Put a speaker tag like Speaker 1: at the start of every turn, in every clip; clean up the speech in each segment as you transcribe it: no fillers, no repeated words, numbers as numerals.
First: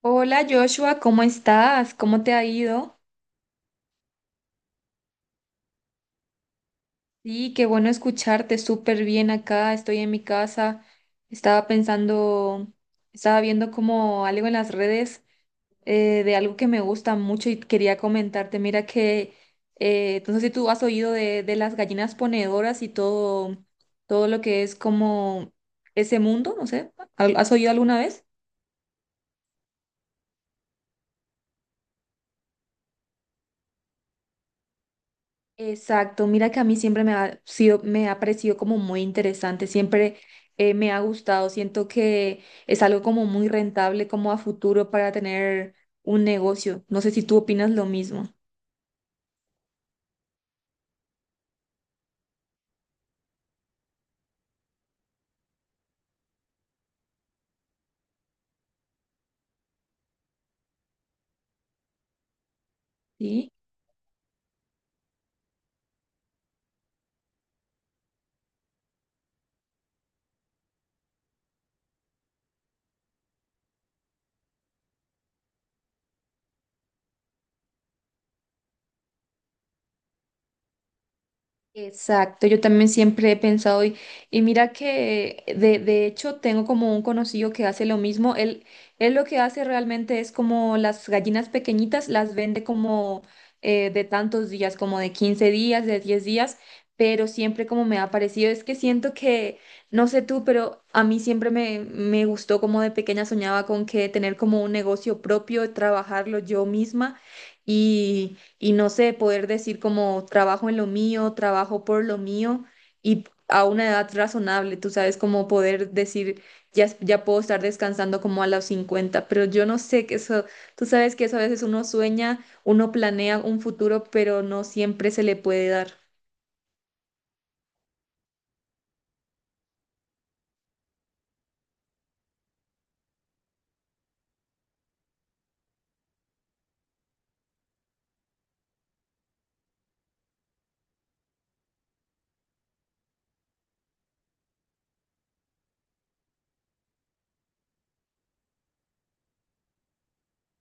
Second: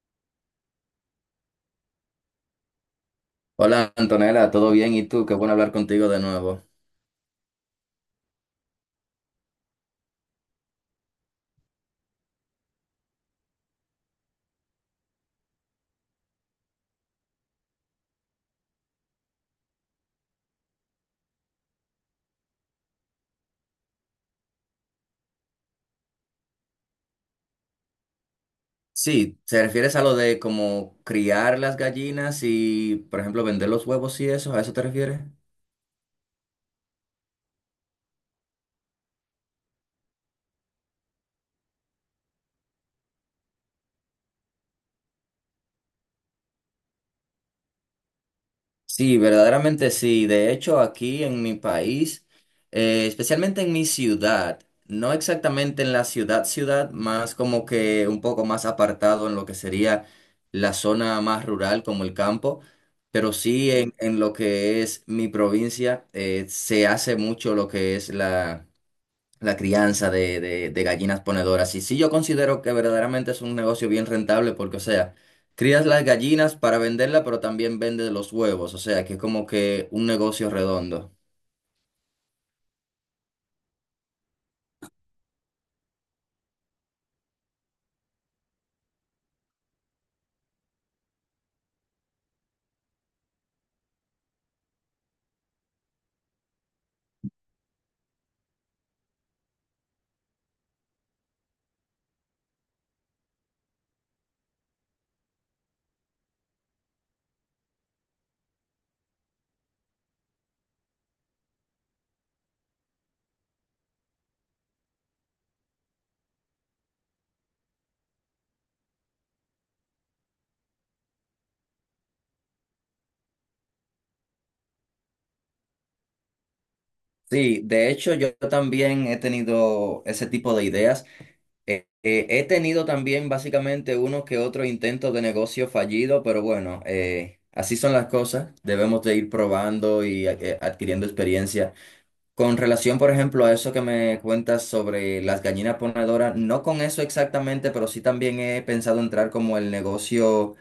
Speaker 1: Hola Joshua, ¿cómo estás? ¿Cómo te ha ido?
Speaker 2: Hola Antonella, ¿todo bien? ¿Y tú? Qué bueno hablar contigo de nuevo.
Speaker 1: Sí, qué bueno escucharte, súper bien acá, estoy en mi casa, estaba pensando, estaba viendo como algo en las redes de algo que me gusta mucho y quería comentarte, mira que, no sé si tú has oído de las gallinas ponedoras y todo, todo lo que es como ese mundo, no sé, ¿has oído alguna vez?
Speaker 2: Sí, ¿te refieres a lo de como criar las gallinas y, por ejemplo, vender los huevos y eso? ¿A eso te refieres?
Speaker 1: Exacto, mira que a mí siempre me ha sido, me ha parecido como muy interesante, siempre me ha gustado, siento que es algo como muy rentable como a futuro para tener un negocio. No sé si tú opinas lo mismo,
Speaker 2: Sí, verdaderamente sí. De hecho, aquí en mi país, especialmente en mi ciudad, no exactamente en la ciudad ciudad, más como que un poco más apartado en lo que sería la zona más rural como el campo, pero
Speaker 1: ¿sí?
Speaker 2: sí en lo que es mi provincia, se hace mucho lo que es la... la crianza de gallinas ponedoras. Y sí, yo considero que verdaderamente es un negocio bien rentable porque, o sea, crías las gallinas para venderla, pero también vendes los huevos, o sea, que es como que un negocio redondo.
Speaker 1: Exacto, yo también siempre he pensado y mira que de hecho tengo como un conocido que hace lo mismo, él lo que hace realmente es como las gallinas pequeñitas las vende como de tantos días, como de 15 días, de 10 días, pero siempre como me ha parecido, es que siento que, no sé tú, pero a mí siempre me gustó como de pequeña soñaba con que tener como un negocio propio, trabajarlo yo misma y no sé, poder decir como trabajo en lo mío, trabajo por lo mío y a una edad razonable, tú sabes, como poder decir, ya, ya puedo estar descansando como a los 50 pero yo no sé que eso, tú sabes que eso a veces uno sueña, uno planea un futuro, pero no siempre se le puede dar.
Speaker 2: Sí, de hecho yo también he tenido ese tipo de ideas. He tenido también básicamente uno que otro intento de negocio fallido, pero bueno, así son las cosas. Debemos de ir probando y adquiriendo experiencia. Con relación, por ejemplo, a eso que me cuentas sobre las gallinas ponedoras, no con eso exactamente, pero sí también he pensado entrar como el negocio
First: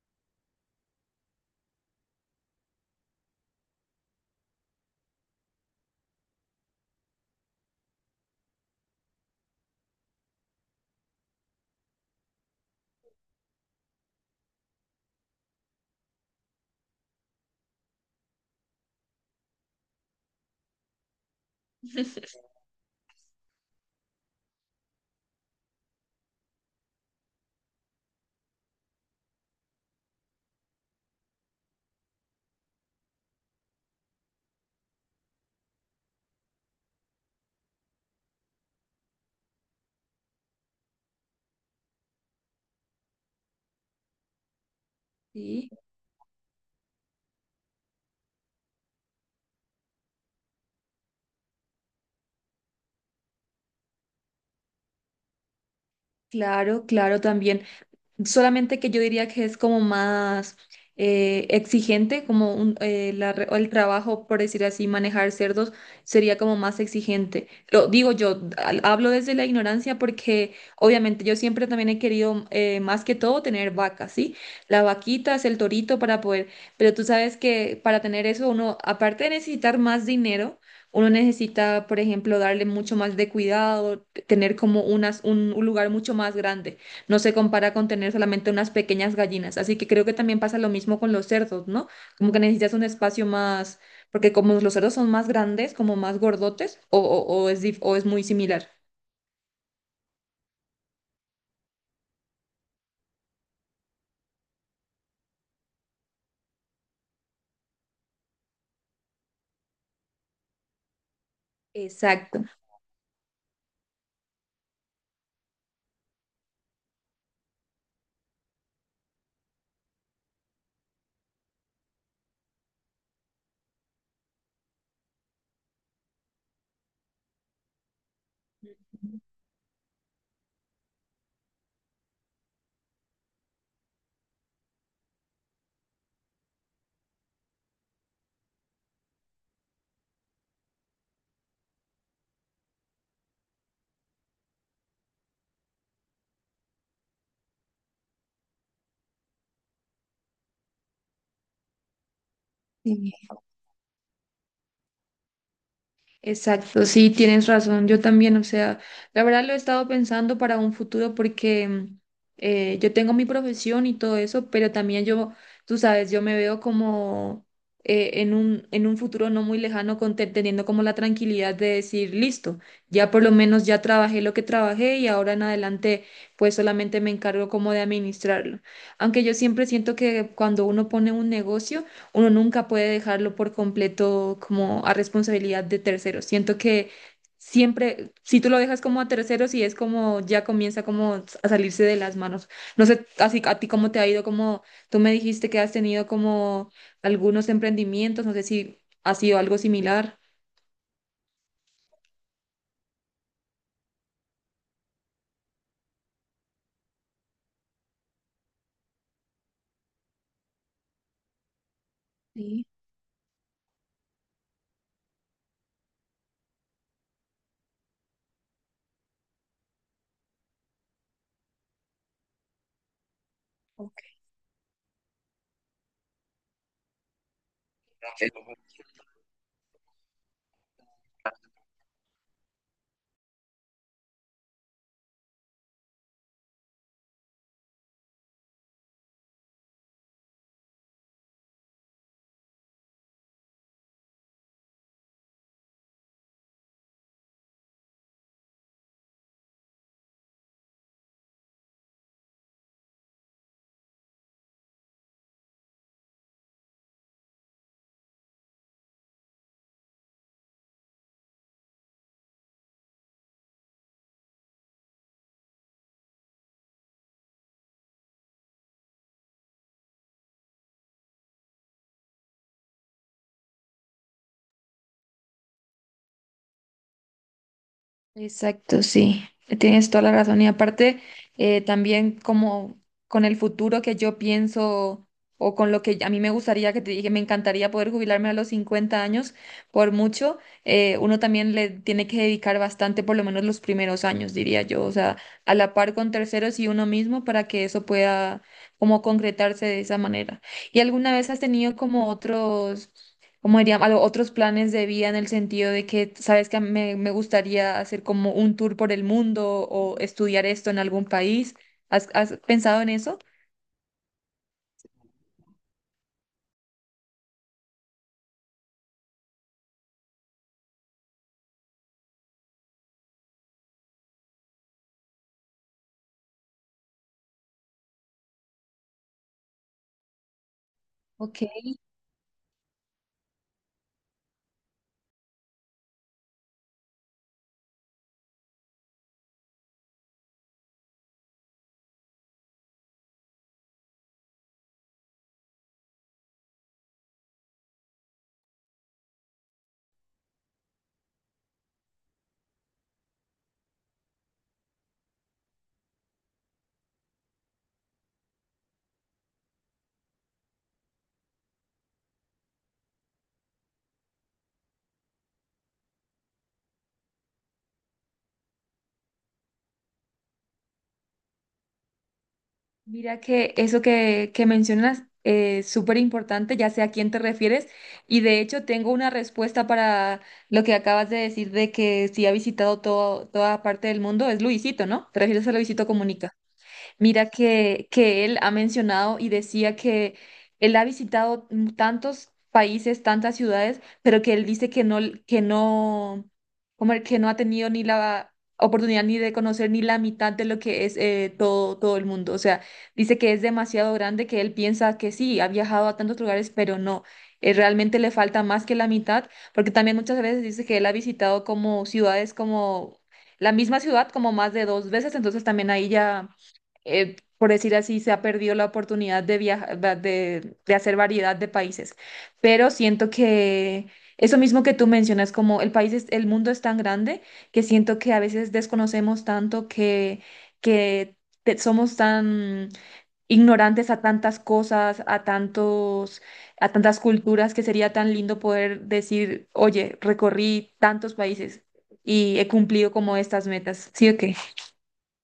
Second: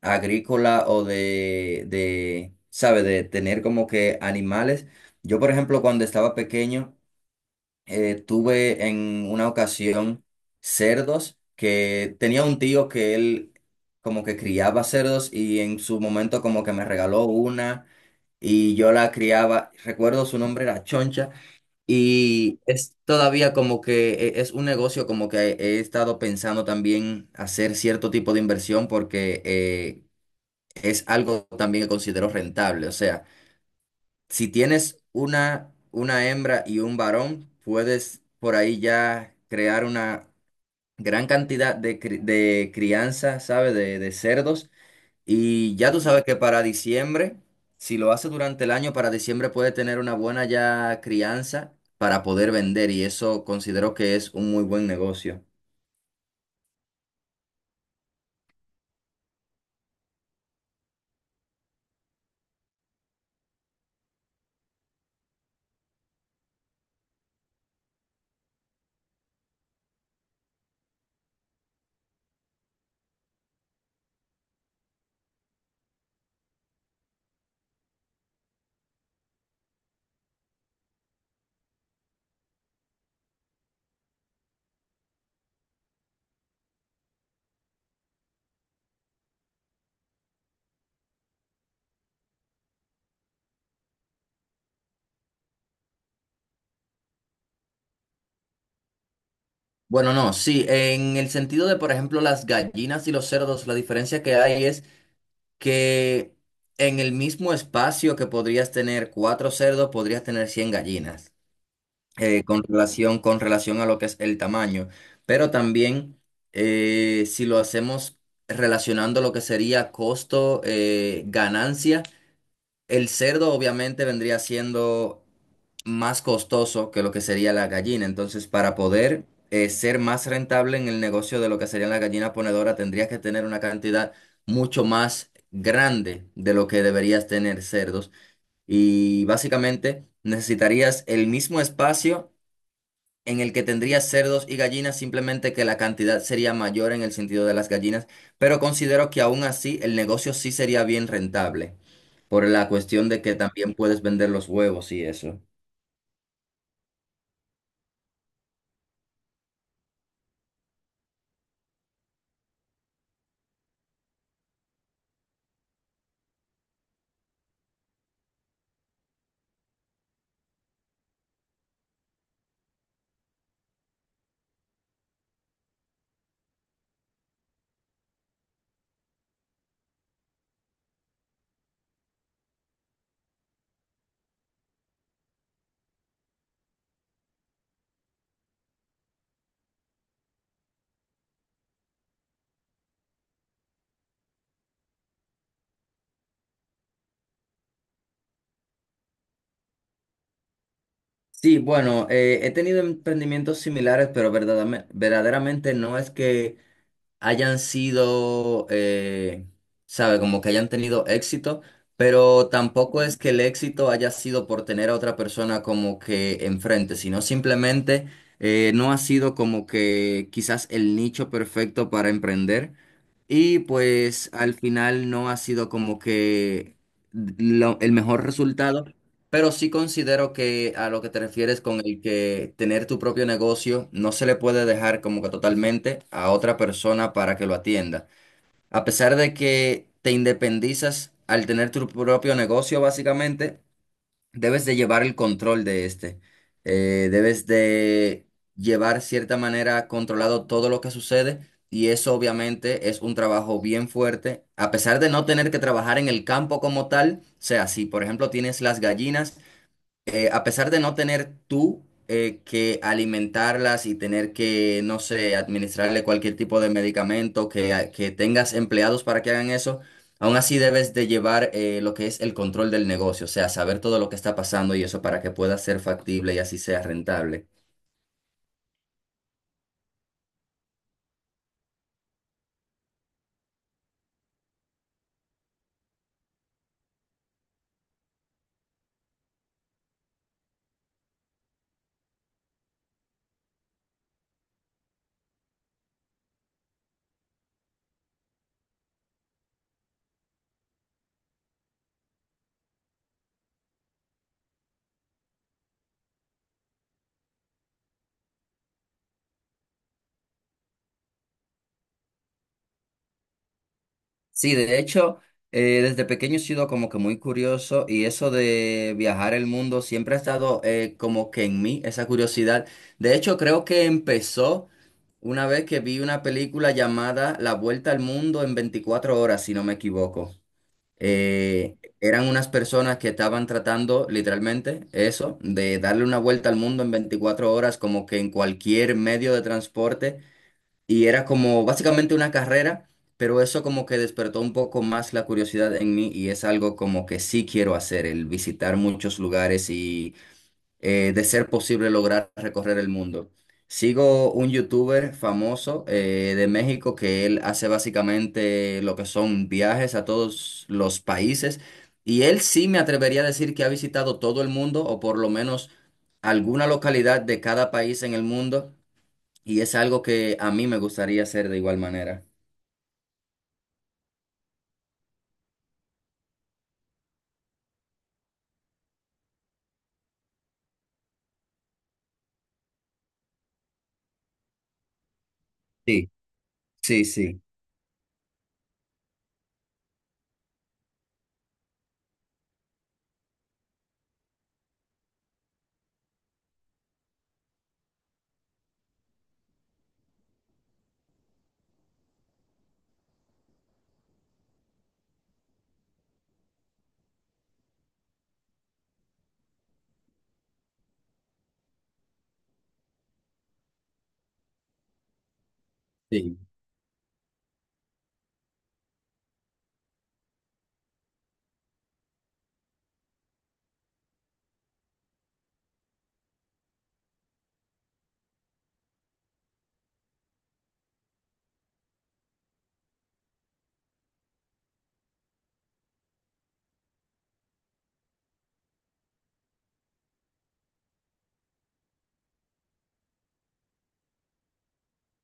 Speaker 2: agrícola o ¿sabe? De tener como que animales. Yo, por ejemplo, cuando estaba pequeño, tuve en una ocasión cerdos que tenía un tío que él como que criaba cerdos y en su momento como que me regaló una y yo la criaba. Recuerdo su nombre era Choncha. Y es todavía como que es un negocio como que he estado pensando también hacer cierto tipo de inversión porque es algo también que considero rentable. O sea, si tienes una hembra y un varón, puedes por ahí ya crear una gran cantidad de crianza, ¿sabes? De cerdos
Speaker 1: Sí.
Speaker 2: y ya tú sabes que para diciembre, si lo hace durante el año, para diciembre puede tener una buena ya crianza para poder vender y eso considero que es un muy buen negocio.
Speaker 1: Claro, claro, también. Solamente que yo diría que es como más exigente, como un, la re- o el trabajo, por decir así, manejar cerdos sería como más exigente. Lo digo yo, hablo desde la ignorancia porque obviamente yo siempre también he querido más que todo tener vacas, ¿sí? La vaquita es el torito para poder, pero tú sabes que para tener eso uno, aparte de necesitar más dinero, uno necesita, por ejemplo, darle mucho más de cuidado, tener como unas, un lugar mucho más grande no se compara con tener solamente unas pequeñas gallinas. Así que creo que también pasa lo mismo con los cerdos, ¿no? Como que necesitas un espacio más, porque como los cerdos son más grandes, como más gordotes, o es muy similar.
Speaker 2: Bueno, no, sí, en el sentido de, por ejemplo, las gallinas y los cerdos, la diferencia que hay es que en el mismo espacio que podrías tener cuatro cerdos, podrías tener 100 gallinas.
Speaker 1: Exacto.
Speaker 2: Con relación, con relación a lo que es el tamaño. Pero también, si lo hacemos relacionando lo que sería costo, ganancia, el cerdo obviamente vendría siendo más costoso que lo que sería la gallina. Entonces, para poder ser más rentable en el negocio de lo que sería la gallina ponedora, tendrías que tener una cantidad mucho más grande de lo que deberías tener cerdos. Y básicamente necesitarías el mismo espacio en el que tendría cerdos y gallinas, simplemente que la cantidad sería mayor en el sentido de las gallinas, pero considero que aún así el negocio sí sería bien rentable, por la cuestión
Speaker 1: Sí.
Speaker 2: de que también puedes vender los huevos y eso.
Speaker 1: Exacto, sí, tienes razón. Yo también, o sea, la verdad lo he estado pensando para un futuro porque yo tengo mi profesión y todo eso, pero también yo, tú sabes, yo me veo como en un futuro no muy lejano con teniendo como la tranquilidad de decir, listo, ya por lo menos ya trabajé lo que trabajé y ahora en adelante pues solamente me encargo como de administrarlo. Aunque yo siempre siento que cuando uno pone un negocio, uno nunca puede dejarlo por completo como a responsabilidad de terceros. Siento que siempre, si tú lo dejas como a terceros y es como ya comienza como a salirse de las manos. No sé, así a ti cómo te ha ido, como tú me dijiste que has tenido como algunos emprendimientos, no sé si ha sido algo similar.
Speaker 2: Sí, bueno, he tenido emprendimientos similares, pero verdaderamente no es que hayan sido, sabe, como que hayan tenido éxito, pero tampoco es que el éxito haya sido por tener a otra persona como que enfrente, sino simplemente no ha sido como que quizás el nicho perfecto para emprender. Y pues al final no ha sido como que el mejor resultado, pero sí considero que a lo que te refieres con el que tener tu propio negocio no se le puede dejar como que totalmente a otra persona para que lo atienda. A pesar de que te independizas al tener tu propio negocio, básicamente, debes de llevar el control de este. Debes de llevar cierta manera controlado todo lo que sucede y eso obviamente es un trabajo bien fuerte. A pesar de no tener que trabajar en el campo como tal, o sea, si por ejemplo tienes las gallinas, a pesar de no tener tú que alimentarlas y tener que, no sé, administrarle cualquier tipo de medicamento, que tengas empleados para que hagan eso, aún así debes de llevar lo que es el control del negocio, o sea, saber todo lo que está pasando y eso para que pueda ser factible y así sea rentable.
Speaker 1: Exacto, sí, tienes toda la razón. Y aparte, también como con el futuro que yo pienso o con lo que a mí me gustaría, que te dije, me encantaría poder jubilarme a los 50 años, por mucho, uno también le tiene que dedicar bastante, por lo menos los primeros años, diría yo, o sea, a la par con terceros y uno mismo para que eso pueda como concretarse de esa manera. ¿Y alguna vez has tenido como otros como dirían, a los otros planes de vida en el sentido de que, sabes que me gustaría hacer como un tour por el mundo o estudiar esto en algún país? ¿Has, has pensado en eso?
Speaker 2: Sí, de hecho, desde pequeño he sido como que muy curioso y eso de viajar el mundo siempre ha estado como que en mí, esa curiosidad. De hecho, creo que empezó una vez que vi una película llamada La Vuelta al Mundo en 24 horas, si no me equivoco.
Speaker 1: Ok,
Speaker 2: Eran unas personas que estaban tratando literalmente eso, de darle una vuelta al mundo en 24 horas, como que en cualquier medio de transporte. Y era como básicamente una carrera, pero eso como que despertó un poco más la curiosidad en mí y es algo como que sí quiero hacer, el visitar muchos lugares y de ser posible lograr recorrer el mundo. Sigo un youtuber famoso de México que él hace básicamente lo que son viajes a todos los países y él sí me atrevería a decir que ha visitado todo el mundo o por lo menos alguna localidad de cada país en el mundo. Y es algo que a mí me gustaría hacer de igual manera.
Speaker 1: mira que eso que mencionas es súper importante, ya sé a quién te refieres, y de hecho tengo una respuesta para lo que acabas de decir de que si ha visitado todo, toda parte del mundo, es Luisito, ¿no? ¿Te refieres a Luisito
Speaker 2: Sí,
Speaker 1: Comunica?
Speaker 2: sí,
Speaker 1: Mira
Speaker 2: sí.
Speaker 1: que él ha mencionado y decía que él ha visitado tantos países, tantas ciudades, pero que él dice que no, como el que no ha tenido ni la oportunidad ni de conocer ni la mitad de lo que es todo, todo el mundo. O sea, dice que es demasiado grande, que él piensa que sí, ha viajado a tantos lugares, pero no. Realmente le falta más que la mitad, porque también muchas veces dice que él ha visitado como ciudades como la misma ciudad como más de dos veces, entonces también ahí ya
Speaker 2: Sí,
Speaker 1: por decir así, se ha perdido la oportunidad de viajar, de hacer variedad de países. Pero siento que eso mismo que tú mencionas, como el país es, el mundo es tan grande que siento que a veces desconocemos tanto que somos tan ignorantes a tantas cosas, a tantos, a tantas culturas, que sería tan lindo poder decir, oye, recorrí tantos países y he cumplido como estas metas. ¿Sí o qué?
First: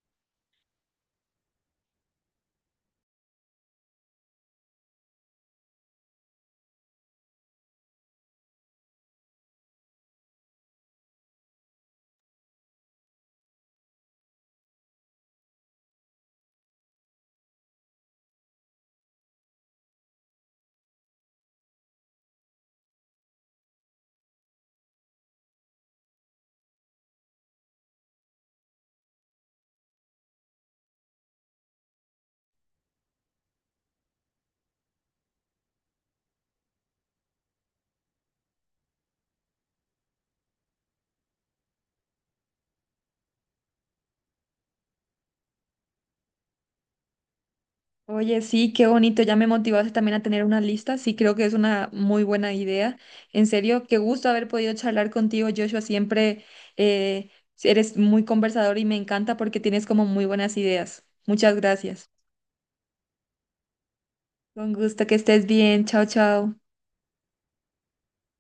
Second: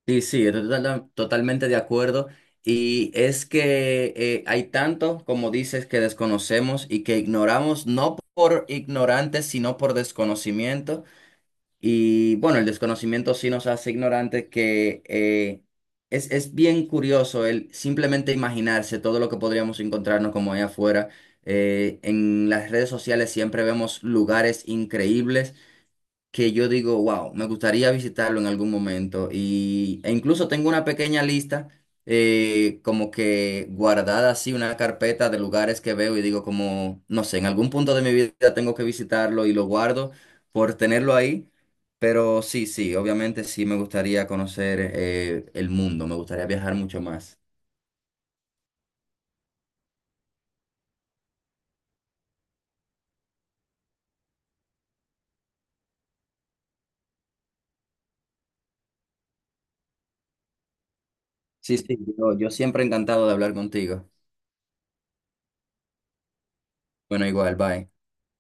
Speaker 2: sí, sí, estoy totalmente de acuerdo. Y es que hay tanto, como dices, que desconocemos y que ignoramos, no por ignorantes, sino por desconocimiento. Y bueno, el desconocimiento sí nos hace ignorantes, que es bien curioso el simplemente imaginarse todo lo que podríamos encontrarnos como allá afuera. En las redes sociales siempre vemos lugares increíbles que yo digo, wow, me gustaría visitarlo en algún momento. Y, e incluso tengo una pequeña lista, como que guardada así, una carpeta de lugares que veo y digo como, no sé, en algún punto de mi vida tengo que visitarlo y lo guardo por tenerlo ahí. Pero sí, sí, obviamente sí me gustaría conocer el mundo, me gustaría viajar mucho más.
Speaker 1: Oye, sí, qué bonito, ya me motivaste también a tener una lista, sí, creo que es una muy buena idea. En serio, qué gusto haber podido charlar contigo, Joshua, siempre eh, eres muy conversador y me encanta porque tienes como muy buenas ideas. Muchas
Speaker 2: Sí, sí,
Speaker 1: gracias.
Speaker 2: yo siempre encantado de hablar contigo.
Speaker 1: Con gusto, que estés bien, chao, chao.
Speaker 2: Bueno, igual, bye.